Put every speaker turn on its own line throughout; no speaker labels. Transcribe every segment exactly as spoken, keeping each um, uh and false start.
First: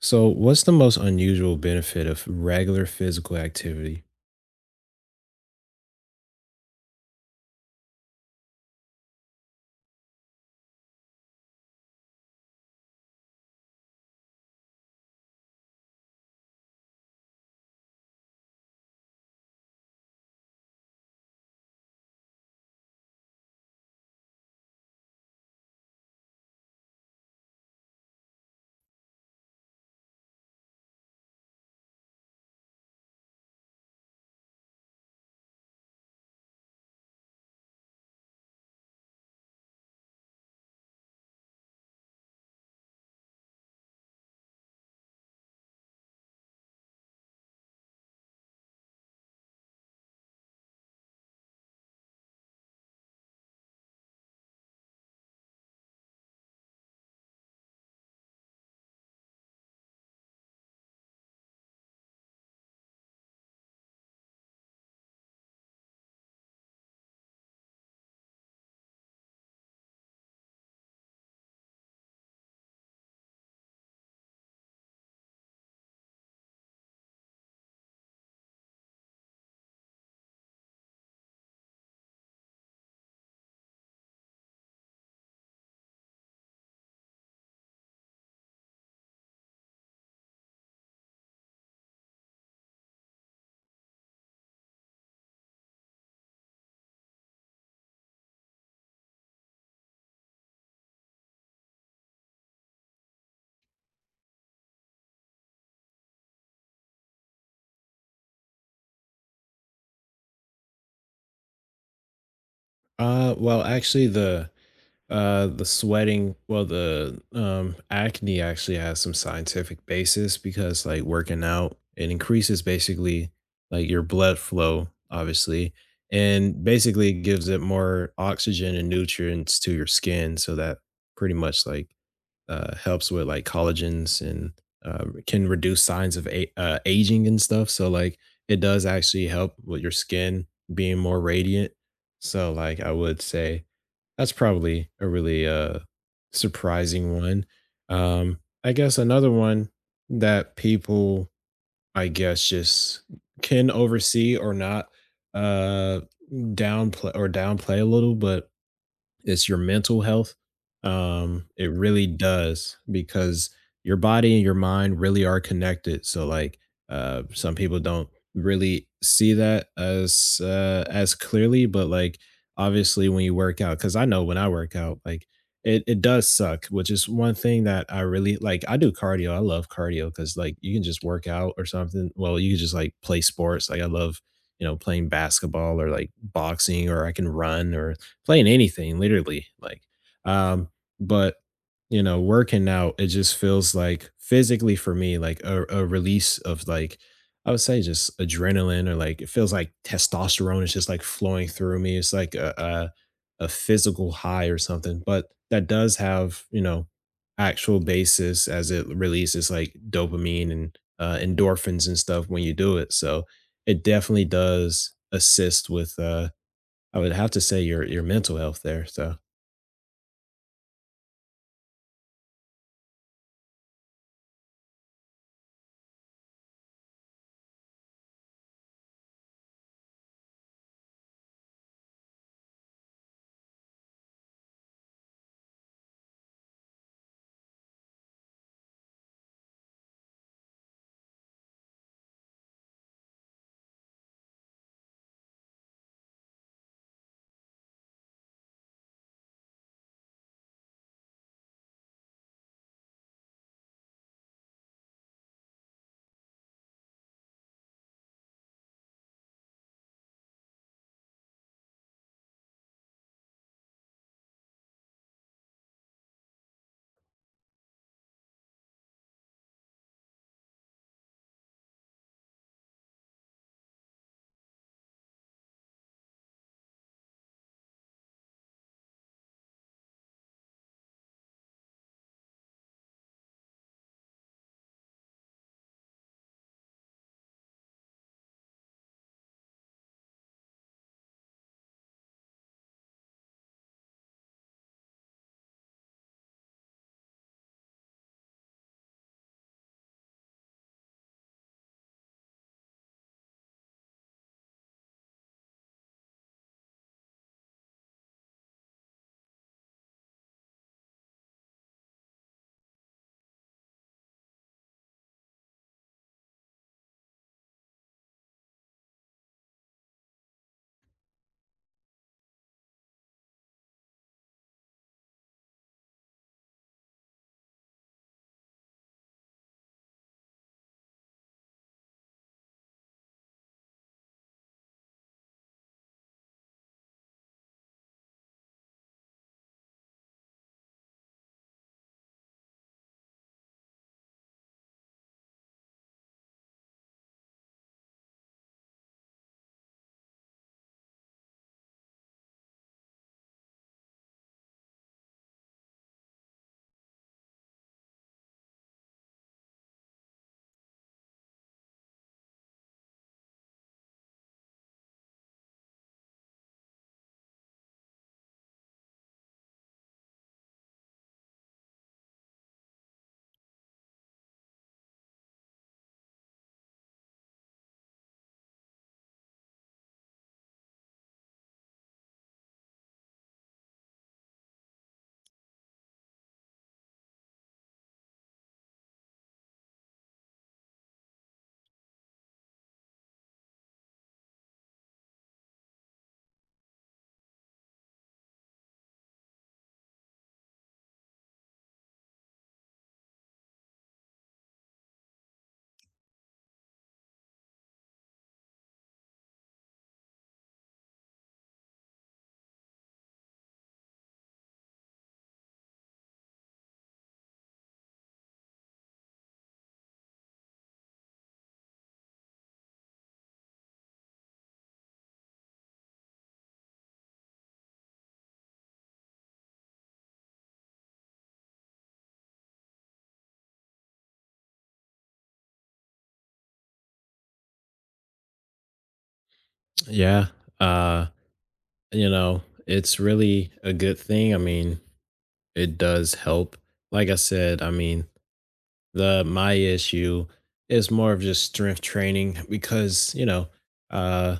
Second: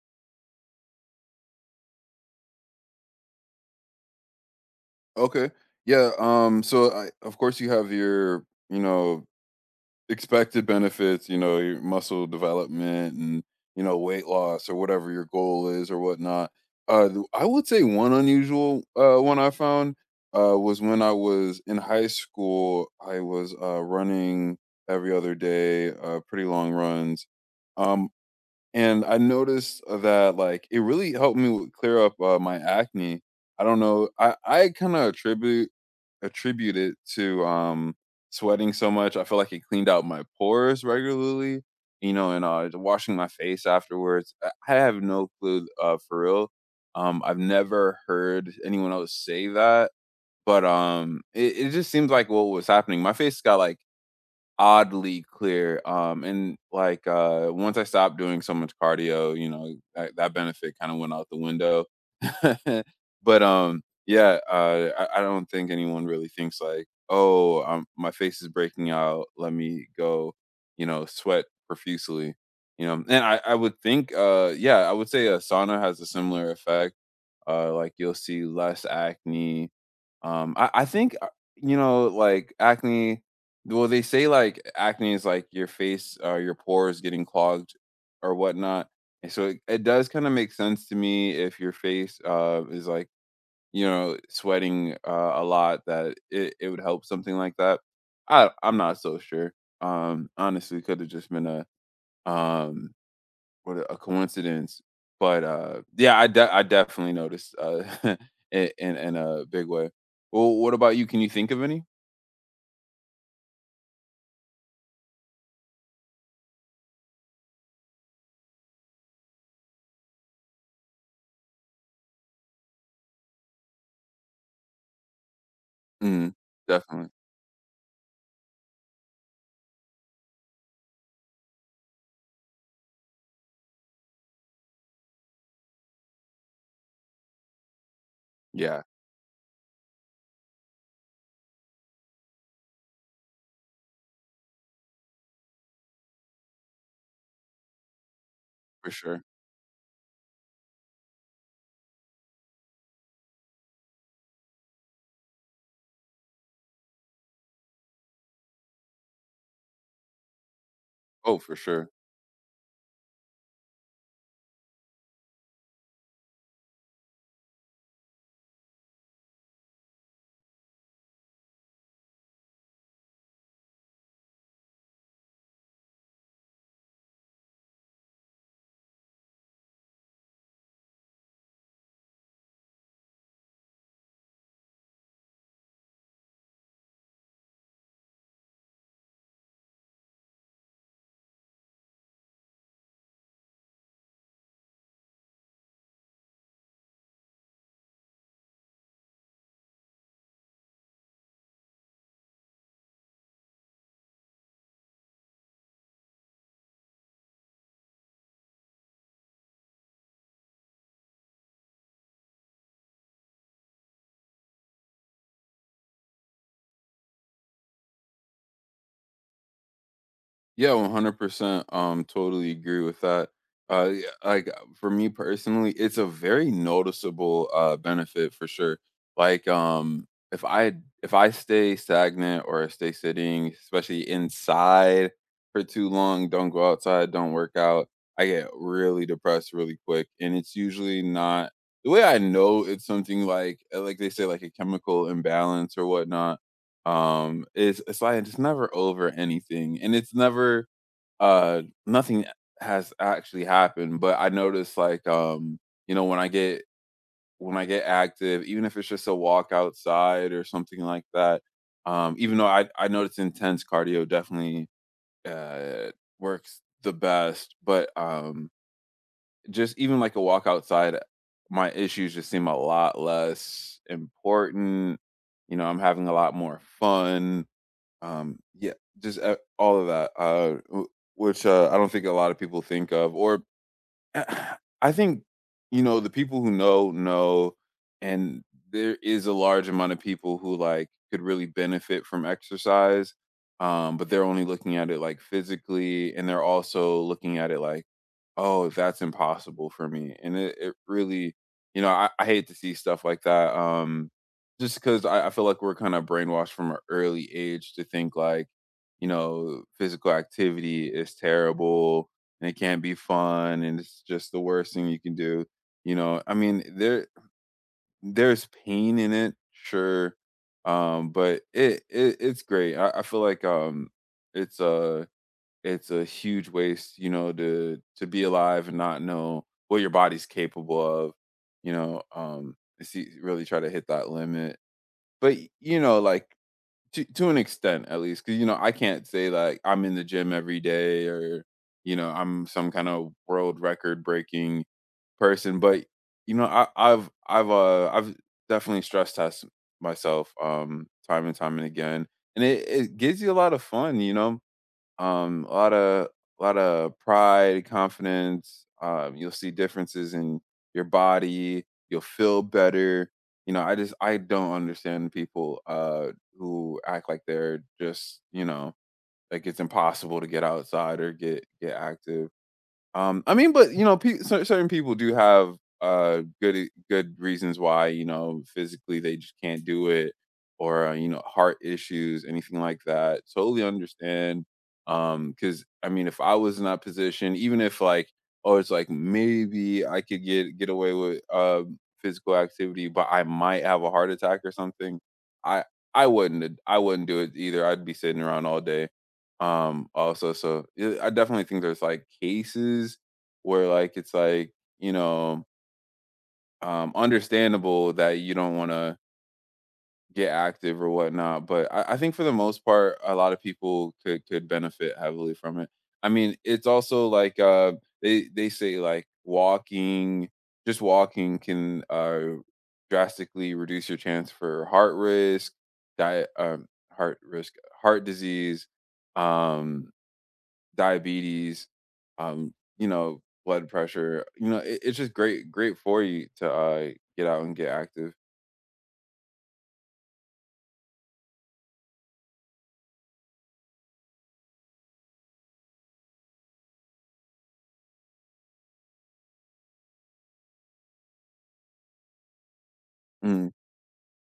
So, what's the most unusual benefit of regular physical activity?
Okay. Yeah. Um. So, I, of course, you have your, you know, expected benefits. You know, your muscle development and you know weight loss or whatever your goal is or whatnot. Uh, th- I would say one unusual uh one I found uh was when I was in high school. I was uh running every other day, uh, pretty long runs. Um, and I noticed that like it really helped me w- clear up uh, my acne. I don't know. I I kind of attribute attribute it to um sweating so much. I feel like it cleaned out my pores regularly, you know, and uh washing my face afterwards. I I have no clue uh for real. Um I've never heard anyone else say that, but um it, it just seems like what was happening. My face got like oddly clear. Um, and like uh, once I stopped doing so much cardio, you know, that, that benefit kind of went out the window. but um, yeah, uh, I, I don't think anyone really thinks like, oh, um, my face is breaking out. Let me go, you know, sweat profusely. You know, and I, I would think, uh, yeah, I would say a sauna has a similar effect, uh, like you'll see less acne. Um, I, I think uh, you know, like acne. Well, they say like acne is like your face, uh, your pores getting clogged or whatnot. And so it, it does kind of make sense to me if your face uh, is like you know sweating uh, a lot that it, it would help something like that. I I'm not so sure. Um, honestly, could have just been a um what a a coincidence. But, uh, yeah, I de I definitely noticed, uh, I in in a big way. Well, what about you? Can you think of any?
Uh, well, actually, the uh the sweating, well, the um acne actually has some scientific basis because like working out, it increases basically like your blood flow, obviously,
Mhm.
and
Definitely.
basically gives it more oxygen and nutrients to your skin, so that pretty much like uh, helps with like collagens and uh, can reduce signs of a- uh, aging and stuff. So like it
Yeah,
does actually help with your skin being more radiant. So like I would say that's probably a really uh surprising one. Um, I
for
guess
sure.
another one that people I guess just can oversee or not uh downplay or downplay a little, but it's your mental health.
Oh,
Um,
for
it
sure.
really does because your body and your mind really are connected. So like uh some people don't really see that as uh as clearly, but like obviously when you work out, because I know when I work out, like it, it does suck, which is one thing that I really like. I do cardio. I love cardio because like you can just work out or something. Well, you can just like play sports. Like I love, you know, playing basketball or like boxing or I can run or playing anything literally like um but you know working out it just feels like physically for me like a, a release of like I would say just adrenaline or like it feels like testosterone is just like flowing through me. It's like a a, a physical high or something, but that does have, you know, actual basis as it releases like dopamine and uh, endorphins and stuff when you do it. So it definitely does assist with uh I would have to say your your mental health there. So
Yeah, one hundred percent. Um, totally agree with that. Uh, yeah, like uh, for me personally, it's a very noticeable uh benefit for sure. Like, um, if I if I stay stagnant or stay sitting, especially inside for too long, don't go outside, don't work out, I get really depressed really quick, and it's usually not the way I know it's something like uh, like they say like a chemical imbalance or whatnot. Um, it's it's like it's never over anything, and it's never uh, nothing has actually happened, but I notice like, um, you know, when I get when I get active, even if it's just a walk outside or something like that, um, even though I I notice intense cardio definitely uh works the best, but um just even like a walk outside, my issues just seem a lot less important. You know, I'm having a lot more fun, um, yeah, just, uh, all of that, uh, w which, uh, I don't think a lot of people think of, or uh, I think, you know, the people who know, know, and there is a large amount of people who, like, could really benefit from exercise, um, but they're only looking at it, like, physically, and they're also looking at it like, "Oh, that's impossible for me," and it it really, you know, I I hate to see stuff like that, um, just because I I feel like we're kinda brainwashed from an early age to think, like, you know, physical activity is terrible, and it can't be fun and it's just the worst thing you can do, you know, I mean, there there's pain in it, sure, um but, it, it it's great. I, I feel like um it's a it's a huge waste, you know, to to be alive and not know what your body's capable of, you know um see really try to hit that limit. But you know like to to an extent, at least, because you know, I can't say, like, I'm in the gym every day, or, you know, I'm some kind of world record-breaking person, but, you know, I I've I've, uh, I've definitely stress test myself, um, time and time and again, and it it gives you a lot of fun, you know? Um, a lot of a lot of pride, confidence. Um, you'll see differences in your body. You'll feel better. You know, I just I don't understand people uh who act like they're just, you know, like it's impossible to get outside or get get active. Um, I mean, but you know, pe- cer- certain people do have uh good e- good reasons why, you know, physically they just can't do it, or uh, you know, heart issues, anything like that. Totally understand. Um, because I mean, if I was in that position, even if like, oh, it's like maybe I could get get away with uh physical activity, but I might have a heart attack or something. I I wouldn't I wouldn't do it either. I'd be sitting around all day, um, also, so yeah, I definitely think there's like cases where like it's like, you know, um, understandable that you don't want to get active or whatnot. But I, I think for the most part, a lot of people could could benefit heavily from it. I mean, it's also like uh they they say like walking, just walking can uh drastically reduce your chance for heart risk, diet um heart risk, heart disease, um diabetes, um, you know, blood pressure. You know, it, it's just great, great for you to, uh, get out and get active.
yeah. Uh, you know, it's really a good thing. I mean, it does help. Like I said, I mean, the my issue is more of just strength training because, you know,
Mm,
uh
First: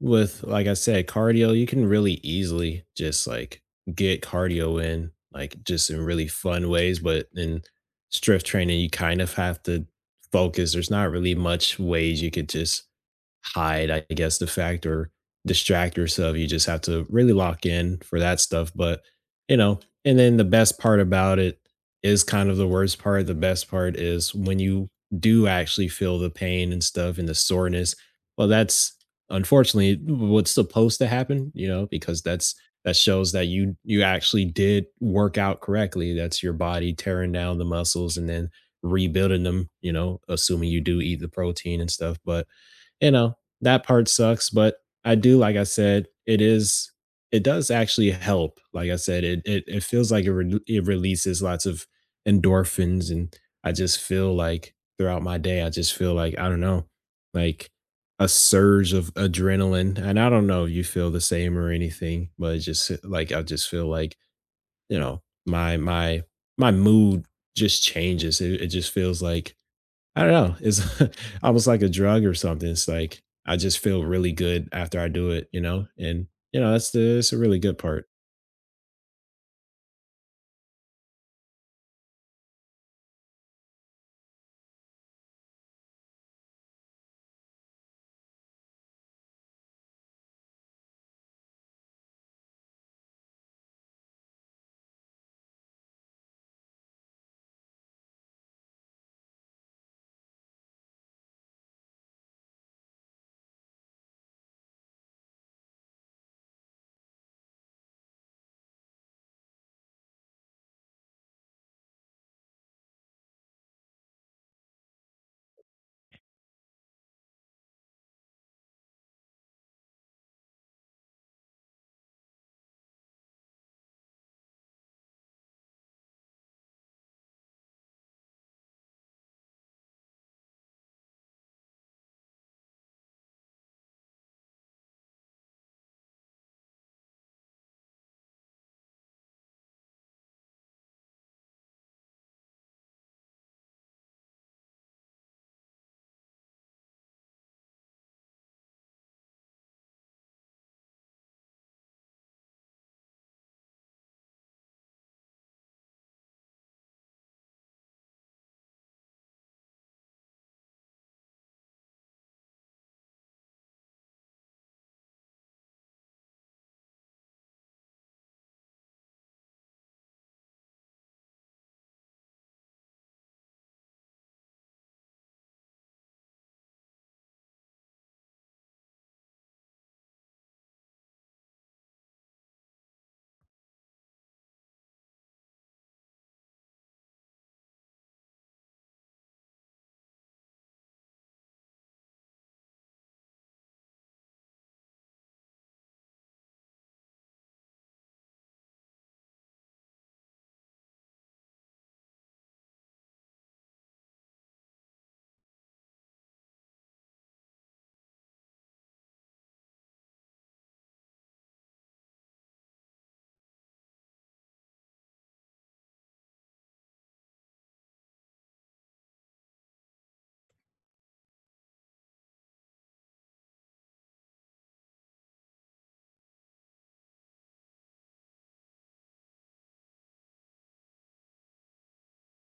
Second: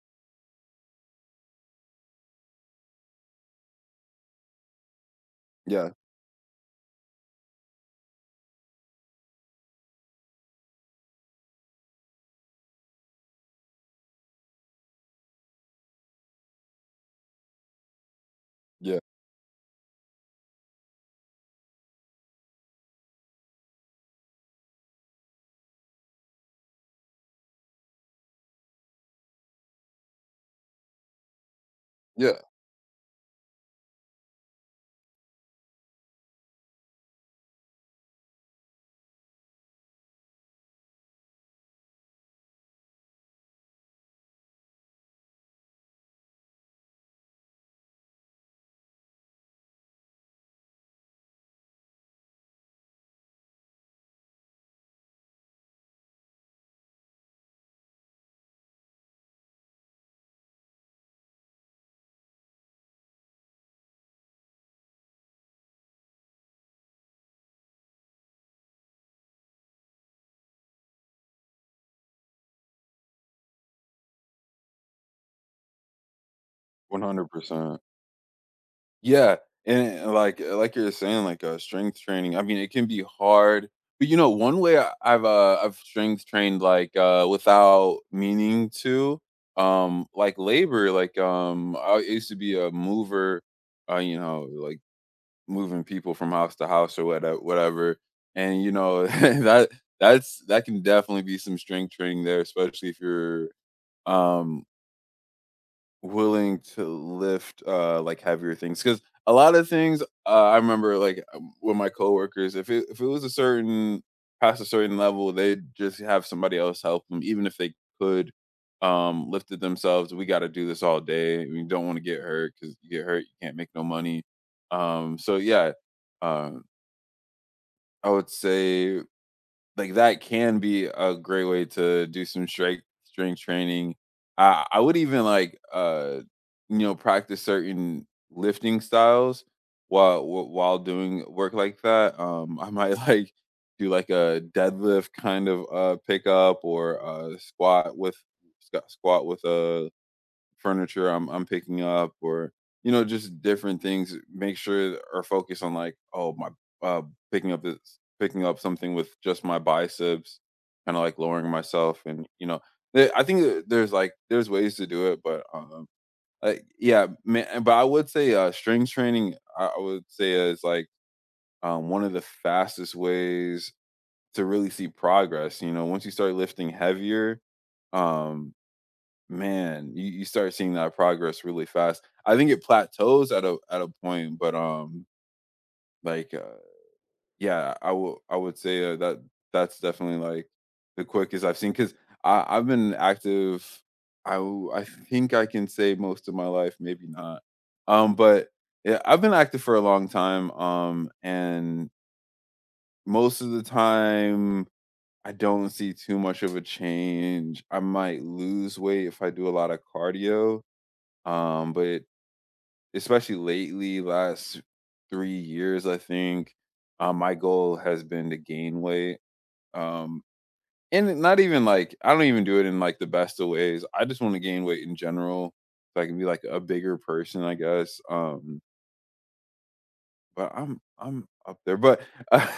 with like I said, cardio, you can really easily just like get cardio in like
yeah,
just in really fun ways, but in strength training you kind of have to focus. There's not really much ways you could just hide, I guess, the fact or distract yourself. You just have to really lock in for that stuff.
yeah,
But, you know, and then the best part about it is kind of the worst part. The best part is when you do actually feel the pain and stuff and the soreness. Well, that's unfortunately what's supposed to happen, you know, because
yeah,
that's that shows that you you actually did work out correctly. That's your body tearing down the muscles and then rebuilding them, you know, assuming you do eat the protein and stuff. But you know, that part sucks. But I do, like I said, it is it does actually help. Like I said, it it, it feels like it, re- it releases lots of endorphins. And I just feel like throughout my day, I just feel like I don't know, like a surge of adrenaline. And I don't know if you feel the same or anything, but it's just like I just feel like, you know, my my my mood just changes. It, it just feels like I don't know. It's almost like a drug or something. It's like I just feel really good after I do it, you know? And you know, that's
one
the
hundred
it's a really good
percent.
part.
Yeah, and uh, like uh, like you're saying, like uh, strength training. I mean, it can be hard, but you know, one way I- I've uh, I've strength trained like uh, without meaning to, um, like labor. Like um, I used to be a mover. Uh, you know, like moving people from house to house or whatever whatever. And you know, that that's that can definitely be some strength training there, especially if you're um willing to lift uh like heavier things. Cause a lot of things uh, I remember like um, with my coworkers, if it if it was a certain past a certain level, they'd just have somebody else help them, even if they could um lift it themselves. We gotta do this all day. We don't want to get hurt because you get hurt, you can't make no money. Um so yeah, um I would say, like, that can be a great way to do some strength strength training. I I would even, like, uh, you know, practice certain lifting styles while wh while doing work like that. Um, I might, like, do, like, a deadlift kind of, uh, pickup or a squat with sq squat with a furniture I'm I'm picking up, or you know, just different things, make sure or focus on like oh my, uh picking up this, picking up something with just my biceps, kind of like lowering myself, and you know, there- I think that there's like there's ways to do it, but um like yeah man, but I would say uh strength training, I, I would say is like um one of the fastest ways to really see progress, you know, once you start lifting heavier. um Man, you you start seeing that progress really fast. I think it plateaus at a at a point, but, um, like, uh, yeah, I will I would say, uh, that that's definitely, like, the quickest I've seen, 'cause I have seen because I I have been active, I w I think I can say most of my life, maybe not. Um, but, yeah, I've been active for a long time, um, and most of the time, I don't see too much of a change. I might lose weight if I do a lot of cardio, um but especially lately last three years I think um my goal has been to gain weight, um and not even like I don't even do it in like the best of ways, I just want to gain weight in general so I can be like a bigger person I guess. Um but I'm I'm up there, but I'm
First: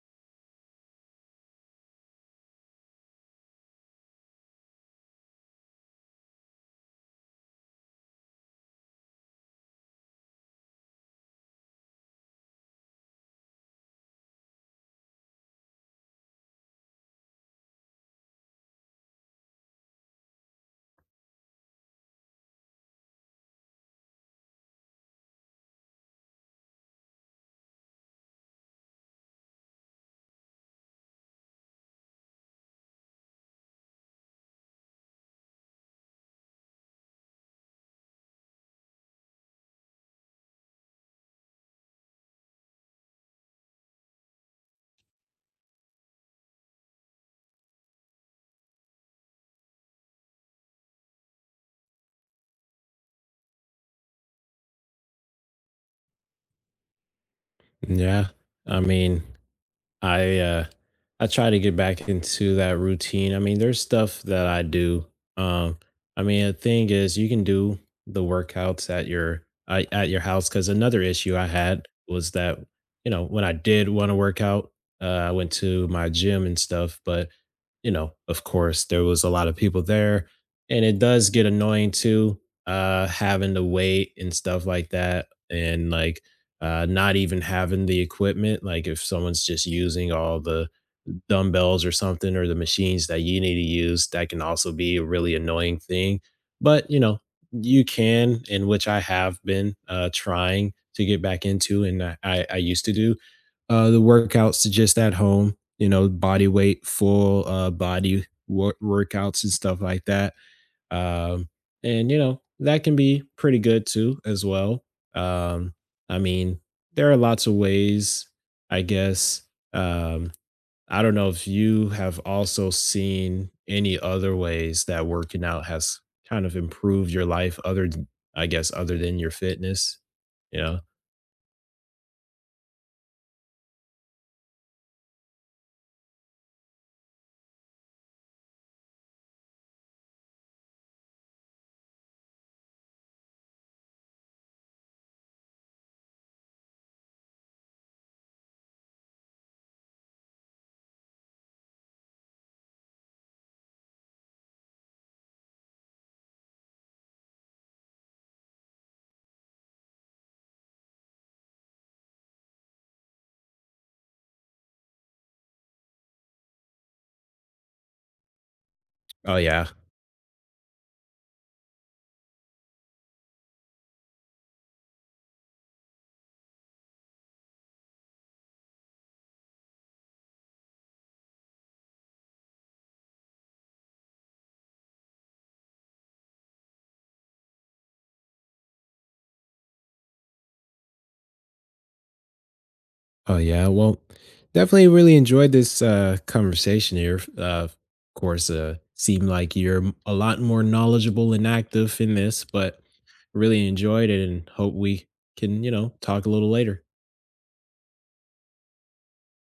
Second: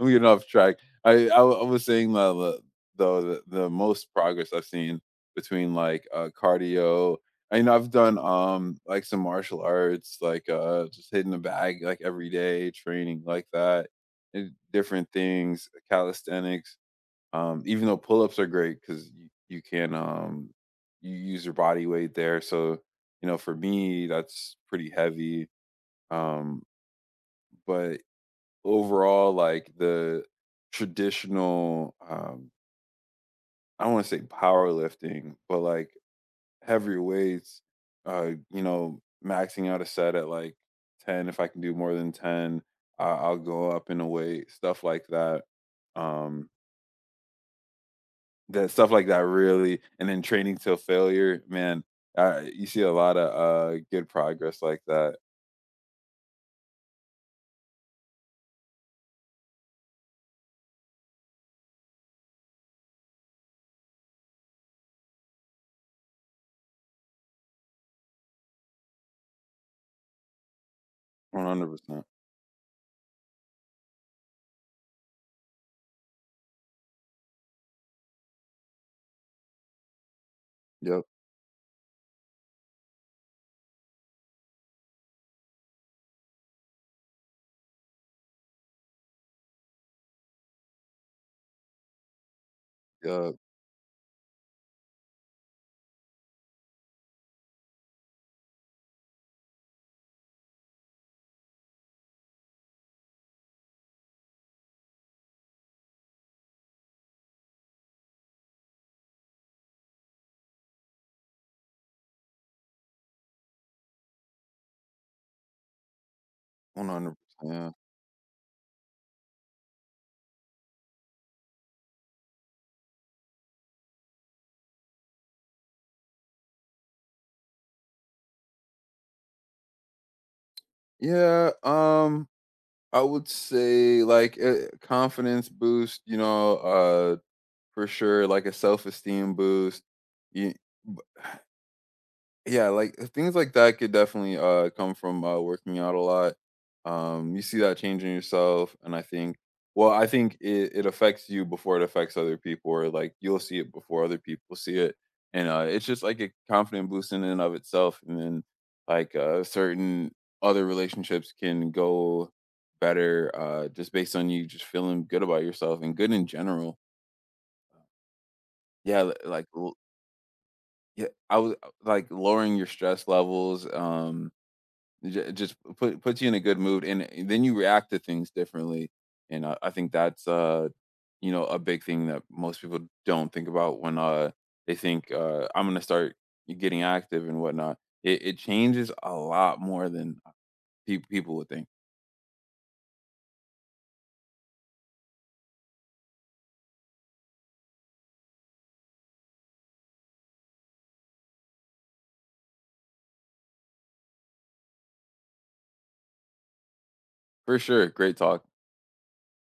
getting off track. I I, w- I was saying the the- though the, the most progress I've seen between like uh, cardio. I mean, I've done um like some martial arts, like uh just hitting the bag like every day, training like that, and different things, calisthenics. Um, even though pull ups are great because you, you can um you use your body weight there. So you know, for me, that's pretty heavy. Um, but overall like the traditional, um I don't want to say powerlifting, but like heavier weights, uh, you know, maxing out a set at like ten. If I can do more than ten, I- I'll go up in a weight, stuff like that. Um, that stuff like that really, and then training till failure, man. Uh, you see a lot of uh good progress like that.
Yeah. I mean, I uh I try to get back into that routine. I mean, there's stuff that I do. Um I mean, the thing is you can do the workouts at your I at your house cuz another issue I had
one hundred percent.
was that you know, when I did want to work out, uh, I went to my gym and stuff, but you know, of course, there was a lot of people there and it
Yep.
does get annoying too uh having to wait and stuff like that and like uh, not even having the equipment. Like if someone's just using all the dumbbells or something or the machines that
Yep.
you need to use, that can also be a really annoying thing. But you know, you can, and which I have been uh, trying to get back into, and I, I, I used to do uh, the workouts to just at home. You know, body weight, full uh, body wor- workouts and stuff like that um, and you know, that can be pretty good too as well. Um, I mean, there are lots of
one hundred percent.
ways, I guess. Um, I don't know if you have also seen any other ways that working out has kind of improved your life other than, I guess other than your fitness, you know?
Yeah. Um, I would say like a confidence boost, you know, uh for sure, like a self-esteem boost. You, yeah, like uh, things like that could definitely uh come from uh working out a lot. Um you see that change in yourself and I think well, I think it, it affects you before it affects other people, or like you'll see it before other people see it. And uh it's just like a confident boost in and of itself, and then like uh certain other relationships can go better uh just based on you just feeling good about yourself and good in general. Yeah, li-
Oh
like
yeah.
l- yeah, I was uh, like lowering your stress levels, um J- just put puts you in a good mood, and then you react to things differently. And I, I think that's uh, you know, a big thing that most people don't think about when uh they think uh I'm gonna start getting active and whatnot. It, it changes a lot more than uh, pe- people would think.
Oh yeah, well, definitely really enjoyed this uh, conversation here. Uh, of course, uh, seemed like you're m- a lot more knowledgeable and active in this, but really enjoyed it, and hope we can, you know, talk a little later.
For sure. Great talk.